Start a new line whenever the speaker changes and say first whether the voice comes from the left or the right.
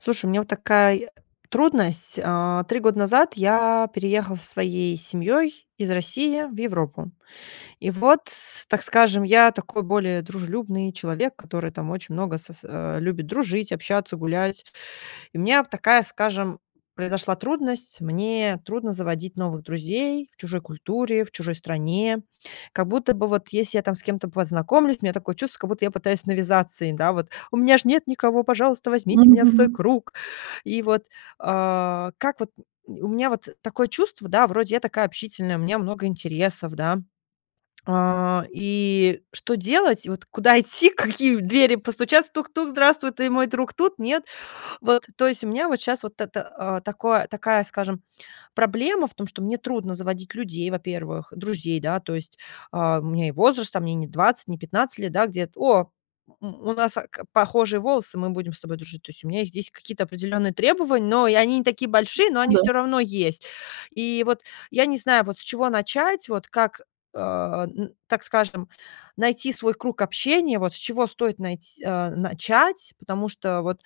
left: Слушай, у меня, вот, такай трудность, а, 3 года назад я переехала со своей семьей из России в Европу. И вот, так скажем, я такой более дружелюбный человек, который, там, очень много сос а, любит дружить, общаться, гулять. И меня б такая, скажем, произошла трудность: мне трудно заводить новых друзей в чужой культуре, в чужой стране, как будто бы вот, еси я там с кем-то познакомлюсь, у меня такое чувство, как будто я пытаюсь навязаться им, да, вот: "У меня ж нет никого. Пожалуйста, возьмите меня в свой
right: Мгм.
left: круг!" И вот, а, как вот у меня, вот, такое чувство, да, вроде я такая общительная, у меня много интересов, да, а, и что делать? Вот, куда идти? Какие в двери постучаться? "Тук-тук, здравствуй, ты мой друг тут? Нет?" Вот, то есть у меня, вот, щас вот это, а, такое такая, скажем, проблема в том, что мне трудно заводить людей, во-первых, друзей, да, то есть, э, у меня и возраст, а мне не 20, не 15 лет, да, где-то. "О! У нас, э, к похожие волосы, мы будем с тобой дружить". То есть у меня их здесь какие-то определенные требования, но и они не такие большие, но
right: Ну
left: они
right: да.
left: всё равно есть. И вот я не знаю, вот с чего начать, вот как, а, н так скажем, найти свой круг общения, вот, с чего стоит найт а, начать, потому что вот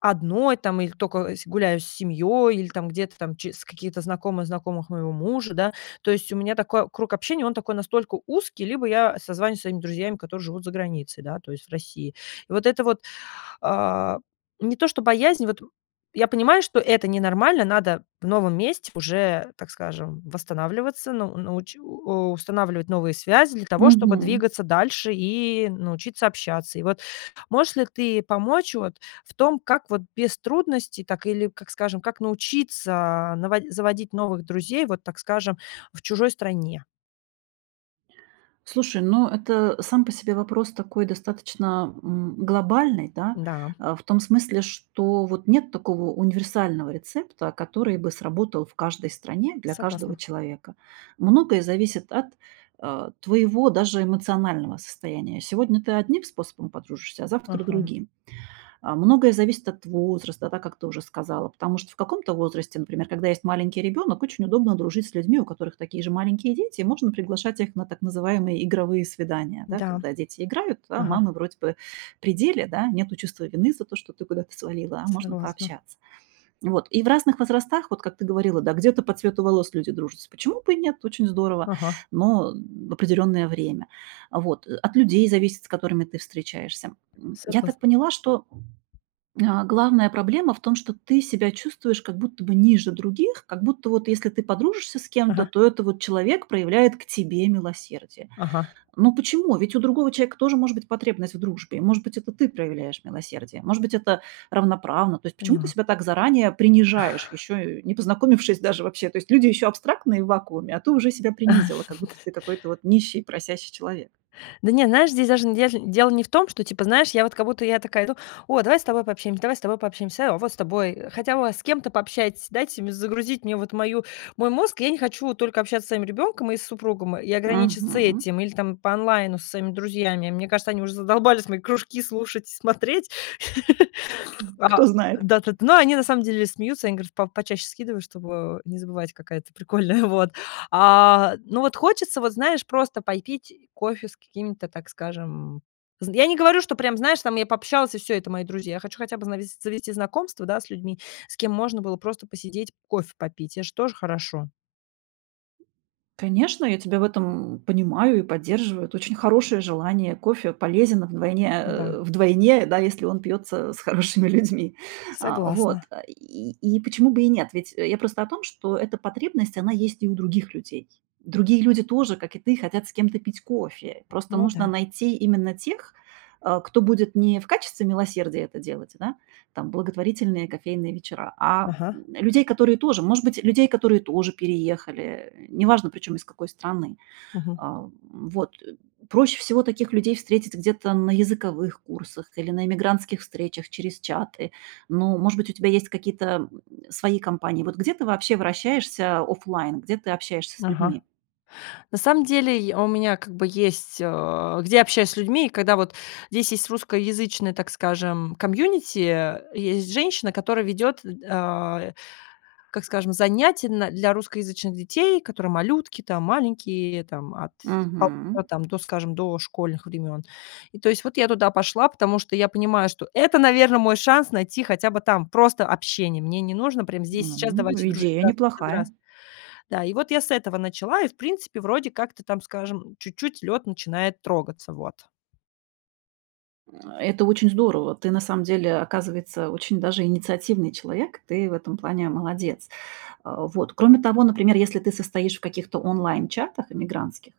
left: одной, там, иль только с гуляю с семьёй или там где-то там ч с какие-то знакомые знакомых моего мужа, да. То есть у меня такой круг общения, он такой настолько узкий, либо я созваниваюсь со своими друзьями, которые живут заграницей, да, то есть в России. И вот это вот, а, не то, что боязнь, вот я понимаю, что это ненормально, надо в новом месте уже, так скажем, восстанавливаться, ну ну уч у устанавливать новые связи для того, чтобы
right: Мгм.
left: двигаться дальше и научиться общаться. И вот можешь ли ты помочь, вот, в том, как, вот, без трудностей так или, как скажем, как научиться наво заводить новых друзей, вот, так скажем, в чужой стране?
right: Слушай, ну, это сам по себе вопрос такой достаточно, м, глобальный, да.
left: Да.
right: А, в том смысле, что, вот, нет такого универсального рецепта, который бы сработал в каждой стране для каждого
left: Согласна.
right: человека. Многое зависит от, э, твоего даже эмоционального состояния. Сегодня ты одним способом подружишься, а завтра
left: Ага.
right: другим. А, многое зависит от возраста, да, как ты уже сказала, потому что в каком-то возрасте, например, когда есть маленький ребенок, очень удобно дружить с людьми, у которых такие же маленькие дети, и можно приглашать их на так называемые игровые свидания, да.
left: Да.
right: Когда дети играют, а
left: Ага.
right: мамы вроде бы при деле, да, нету чувства вины за то, что ты куда-то свалила, а можно
left: Согласна.
right: пообщаться. И вот, и в разных возрастах, вот как ты говорила, да, где-то по цвету волос люди дружатся. Почему бы и нет? Очень здорово,
left: Ага.
right: но в определенное время. А, вот. От людей зависит, с которыми ты встречаешься. М. Я
left: Согласн
right: так поняла, что Э, главная проблема в том, что ты себя чувствуешь как будто бы ниже других, как будто, вот, если ты подружишься с кем-то,
left: Ага.
right: то это вот человек проявляет к тебе милосердие.
left: Ага.
right: Но почему? Ведь у другого человека тоже может быть потребность в дружбе. Может быть, это ты проявляешь милосердие, может быть, это равноправно. То есть почему ты
left: Поняла.
right: себя так заранее принижаешь, ещё, э, не познакомившись даже вообще? То есть, люди ещё абстрактные в вакууме, а ты уже себя принизила, как будто ты какой-то вот нищий, просящий человек.
left: Да не, знаешь, здесь даже н ежн дело не в том, что, типа, знаешь, я вот как будто я такая иду: "О, давай с тобой пообщаемся, давай с тобой пообщаемся, а, о, вот с тобой, хотя бы с кем-то пообщайтесь, дайте мне загрузить вот мою мой мозг". Я не хочу только общаться со своим ребенком и с супругом, и ограничиться
right: Мгм.
left: этим или там по онлайну со своими друзьями. Мне кажется, они уже задолбались мои кружки слушать и смотреть. А,
right: Кто знает?
left: да т т Но они на самом деле смеются, они говорят по почаще скидываю, чтобы не забывать, какая ты прикольная, вот. А, но вот хочется вот, знаешь, просто пой пить кофе с какими то так скажем з я не говорю, что прям, знаешь, я пообщалась и всё, это- мои друзья. Я хочу хотя бы знавес завести знакомств, да, с людьми, с кем можно было просто посидеть кофе попить. Это же тоже хорошо.
right: Конечно, я тебя в этом, м, понимаю и поддерживаю. Это очень хорошее желание. Кофе полезен вдвойне
left: Да.
right: э, вдвойне, да, если он пьется с хорошими людьми. А,
left: Согласна.
right: вот. И и почему бы и нет? Ведь я просто о том, что эта потребность, она есть и у других людей. Другие люди тоже, как и ты, хотят с кем-то пить кофе, просто
left: Ну
right: нужно
left: да.
right: найти именно тех, э, кто будет не в качестве милосердия это делать, да, там, благотворительные кофейные вечера, а,
left: Ага.
right: м, людей, которые тоже может быть, людей, которые тоже переехали, неважно, причём из какой страны.
left: Мгм.
right: А, м, вот. Проще всего таких людей встретить где-то на языковых курсах или на иммигрантских встречах через чаты. Ну, может быть, у тебя есть какие-то, м, свои кампании. Вот где ты вообще вращаешься офлайн, где ты общаешься с людьми?
left: Ага. На самом деле, и, у меня как бы есть, э, где я общаюсь с людьми, когда, вот Здесь есть русскоязычное, так скажем, комьюнити, э, есть женщина, которая ведет, э, а, как скажем, занятия на для русскоязычных детей, которые малютки там маленькие, там от
right: Мгм.
left: 1,5 там до, скажем, дошкольных времен. И то есть вот я туда пошла, потому что я понимаю, что это наверное, мой шанс найти хотя бы там просто общение, мне не нужно прям здесь и сейчас
right: М.
left: "давайте дружить",
right: Идея
left: да, здрас
right: неплохая.
left: здраствуйте. Да, и вот я с этого начала и в принципе, вроде как то там, скажем, чуть-чуть лед начинает трогаться, вот.
right: Э, это очень здорово, ты на самом деле, оказывается, очень даже инициативный человек, ты в этом плане молодец. А, вот. Кроме того, например, если ты состоишь в каких-то онлайн чатах иммигрантских,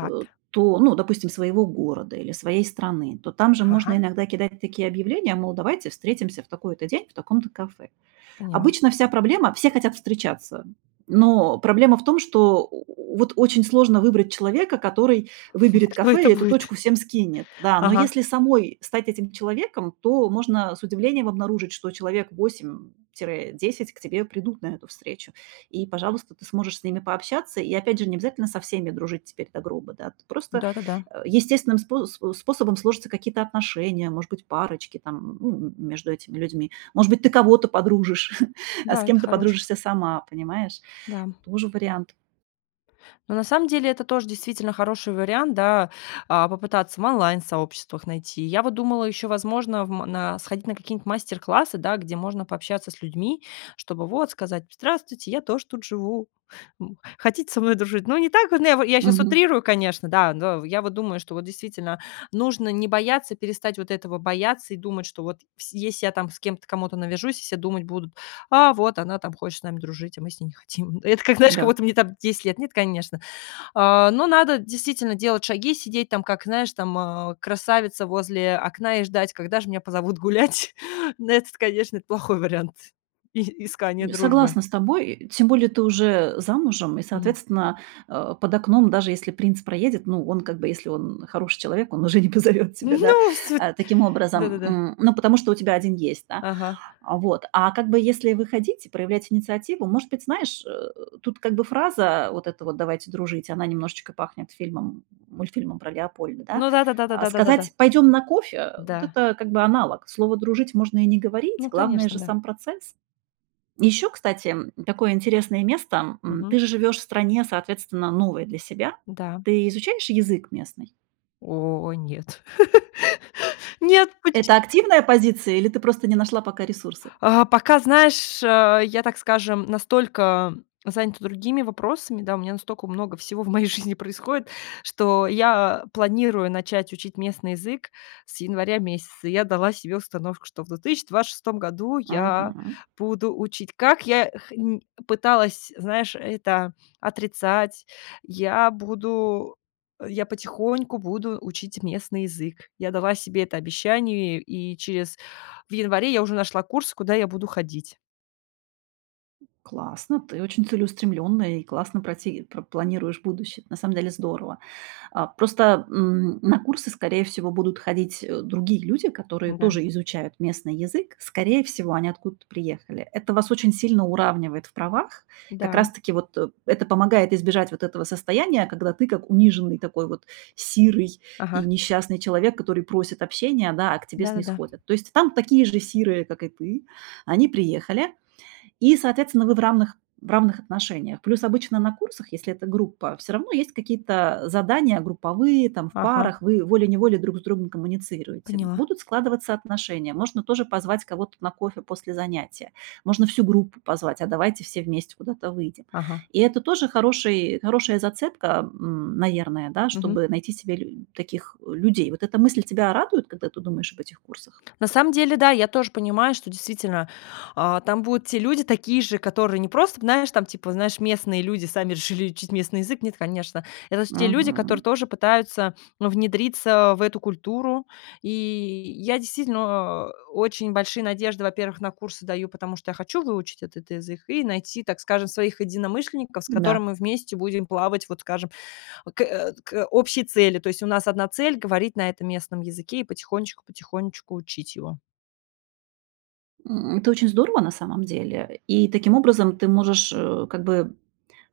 right: э, то ну, допустим, своего города или своей страны, то там же можно
left: Ага.
right: иногда кидать такие объявления, мол, давайте встретимся в такой-то день в таком-то кафе.
left: Поняла.
right: Обычно вся проблема все хотят встречаться, но проблема в том, что, о, вот, очень сложно выбрать человека, который выберет
left: Кто
right: кафе
left: это
right: и эту
left: будет?
right: точку всем скинет. Да, но
left: Ага.
right: если самой стать этим человеком, то можно с удивлением обнаружить, что человек 8 тире 10 к тебе придут на эту встречу, и, пожалуйста, ты сможешь с ними пообщаться. И опять же не обязательно со всеми дружить теперь до гроба, да, просто
left: Да-да-да.
right: естественным спо э, способом сложатся какие-то отношения, может быть, парочки, ну, м между этими людьми. Может быть, ты кого-то подружишь, а с
left: Да, это
right: кем-то
left: хорош
right: подружишься сама, понимаешь?
left: Да.
right: Тоже вариант.
left: Ну, на самом деле это тоже действительно хороший вариант, да, а, попытаться в онлайн сообществах найти. Я вот думала ещё возможно, в ма на сходить на какие нибудь мастер-классы, да, где можно пообщаться с людьми, чтобы вот сказать: "Здравствуйте, я тоже тут живу, м, хотите со мной дружить?" Ну, не так вот, ну я во я щас
right: Мгм.
left: утрирую, конечно, да, но я вот думаю, что вот, действительно, нужно не бояться, перестать вот этого бояться и думать, что вот вс если я там с кем-то, кому-то навяжусь, все думать будут: "А вот она там хочет с нами дружить, а мы с ней не хотим". Это как знаешь, как
right: Да.
left: будто мне там 10 лет. Нет, конечно. А, но надо, действительно, делать шаги, сидеть там, как знаешь, там, э, красавица возле окна и ждать, когда же меня позовут гулять. Ну этот, конечно, плохой вариант и искания
right: И
left: дружбы.
right: Согласна с тобой, э, тем более, ты уже замужем и,
left: Мгм.
right: соответственно, э, под окном, даже если принц проедет, ну, он как бы, если он хороший человек, он уже не позовёт тебя, да,
left: Ну! Всё т
right: а, таким образом
left: Да-да-да.
right: м, ну, потому что у тебя 1 есть, да.
left: Ага.
right: А, вот. А как бы если выходить и проявлять инициативу, может быть, знаешь, э, тут как бы фраза вот эта вот: "Давайте дружить"- она немножечко пахнет фильмом мультфильмом про Леопольда, да?
left: Ну да, да, да, да,
right: А
left: да, да, да, да.
right: сказать: "Пойдём на кофе"- э,
left: Да.
right: это как бы аналог, слово "дружить" можно и не говорить,
left: Ну,
right: главное
left: конечно,
right: же
left: да.
right: сам процесс. И ещё, кстати, м, такое интересное место, м. Ты
left: Мгм.
right: же живешь в стране, соответственно, новой для себя.
left: Да.
right: Ты изучаешь язык местный?
left: О, нет! Нет, поче
right: Это активная позиция или ты просто не нашла пока ресурсы?
left: А, пока, знаешь, э, я, так скажем, настолько занята другими вопросами, да, у меня настолько много всего в моей жизни происходит, что я планирую начать учить местный язык с января месяца, я дала себе установку, что в 2026 году я
right: Мгм.
left: буду учить, как я х м, пыталась, знаешь, это отрицать, я буду я потихоньку буду учить местный язык. Я дала себе это обещание и через в январе я уже нашла курс, куда я буду ходить.
right: Классно, ты очень целеустремлённая и классно прати пр планируешь будущее. На самом деле здорово. Э, просто, м, на курсы, скорее всего, будут ходить, э, другие люди, которые
left: Да.
right: тоже изучают местный язык. Скорее всего, они откуда-то приехали. Это вас очень сильно уравнивает в правах. Как
left: Да.
right: раз таки вот это помогает избежать вот этого состояния, когда ты как униженный, такой вот сирый и
left: Ага.
right: несчастный человек, который просит общения, да, а к тебе
left: Да-да-да.
right: снисходят. То есть там такие же сирые, как и ты, они приехали, и, соответственно, вы в равных в равных отношениях. Плюс обычно на курсах, если это группа, все равно есть какие-то задания групповые, там в
left: Ага.
right: парах, вы волей-неволей друг с другом коммуницируете.
left: Поняла.
right: Будут складываться отношения, можно тоже позвать кого-то на кофе после занятия, можно всю группу позвать: "А давайте все вместе куда-то выйдем!".
left: Ага.
right: И это тоже хороший хорошая зацепка, м, наверное, да,
left: Мгм.
right: чтобы найти себе лю таких людей. Вот эта мысль тебя радует, когда ты думаешь об этих курсах?
left: На самом деле, да, я тоже понимаю, что действительно, э, там будут те люди такие же, которые не просто, знаешь, там типа, знаешь, местные люди сами решили учить местный язык. Нет, конечно. Это те люди,
right: Мгм.
left: которые тоже пытаются, ну, внедриться в эту культуру. И, я действительно, э, очень большие надежды, во-первых, на курсы даю, потому, что я хочу выучить этот язык и найти, так скажем, своих единомышленников, с которыми
right: Да.
left: мы вместе будем плавать, вот скажем, к э, к к общей цели. То есть, у нас одна цель- говорить на этом местном языке и потихонечку, потихонечку учить его.
right: М, это очень здорово, на самом деле. И таким образом ты можешь, э, как бы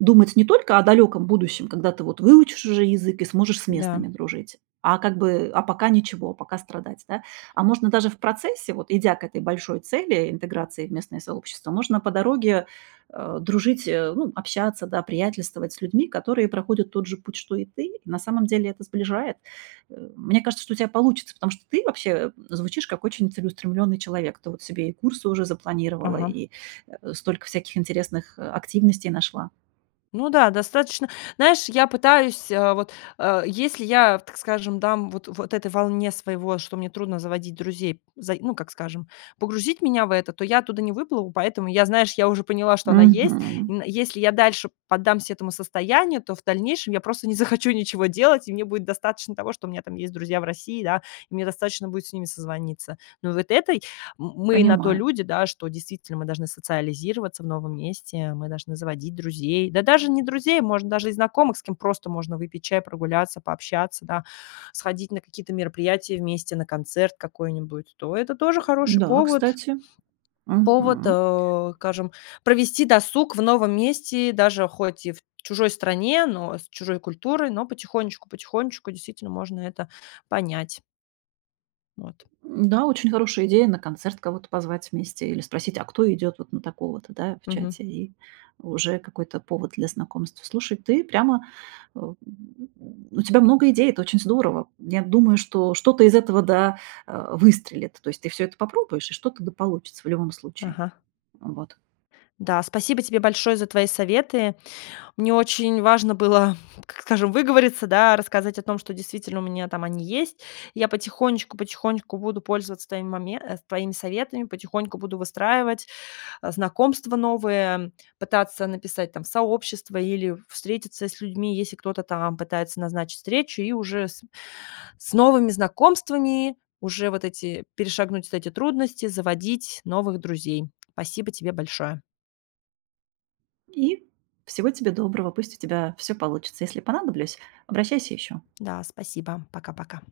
right: думать не только о далеком будущем, когда ты вот выучишь уже язык и сможешь с
left: Да.
right: местными дружить, а как бы, а пока ничего, пока страдать, да. А можно даже в процессе, вот идя к этой большой цели интеграции в местное сообщество, можно по дороге, э, дружить, э, ну, общаться, да, приятельствовать с людьми, которые проходят тот же путь, что и ты, и на самом деле это сближает. Э, мне кажется, что у тя получится, потому что ты вообще, м, звучишь как очень целеустремленный человек. Ты вот себе и курсы уже запланировала,
left: Ага.
right: и, э, столько всяких интересных, э, активностей нашла.
left: Ну да, достаточно, знаешь, я пытаюсь, э, вот, э, если я, в так скажем, да, м, вот вот этой волне своего, что мне трудно заводить друзей, заи ну, как скажем, погрузить меня в это, то я оттуда не выплыву, поэтому я, знаешь, я уже поняла, что она есть. И
right: Мгм.
left: н если я дальше поддамся этому состоянию, то в дальнейшем я просто не захочу ничего делать, и мне будет достаточно того, что у меня там есть друзья в России, да, и мне достаточно будет с ними созвониться. Но вот этой м-мы на то
right: Понимаю.
left: люди, да, что действительно, мы должны социализироваться в новом месте, мы должны заводить друзей, да даже не друзей, может, даже и знакомых, с кем просто можно выпить чай, прогуляться, пообщаться, да, сходить на какие-то мероприятия вместе, на концерт какой-нибудь, то это тоже хороший
right: Да,
left: повод.
right: кстати.
left: Повод,
right: Мгм.
left: э, скажем, провести досуг в новом месте, даже хоть и в чужой стране, но с чужой культурой, но потихонечку, потихонечку действительно можно это понять. Вот.
right: М-да, очень хорошая идея- на концерт кого-то позвать вместе или спросить: "А кто идет вот на такого-то?", Да, в
left: Мгм.
right: чате, и уже какой-то повод для знакомства. Слушай, ты прямо э, м, у тебя много идей, это очень здорово. Я думаю, что что-то из этого да, э, выстрелит. То есть ты все это попробуешь, и что-то да получится в любом случае.
left: Ага.
right: Вот.
left: Да, спасибо тебе большое за твои советы. Мне очень важно было, так скажем, выговориться, да, рассказать о том, что действительно у меня там они есть. Я потихонечку, потихонечку буду пользоваться твоими моме э, твоими советами, потихоньку буду выстраивать, э, знакомства новые, м, пытаться написать там сообщество или встретиться с людьми, если кто-то там пытается назначить встречу, и уже с с новыми знакомствами уже вот эти перешагнуть эти трудности заводить новых друзей. Спасибо тебе большое.
right: И всего тебе доброго, пусть у тебя всё получится. Если понадоблюсь, обращайся еще.
left: Да, спасибо. Пока, пока.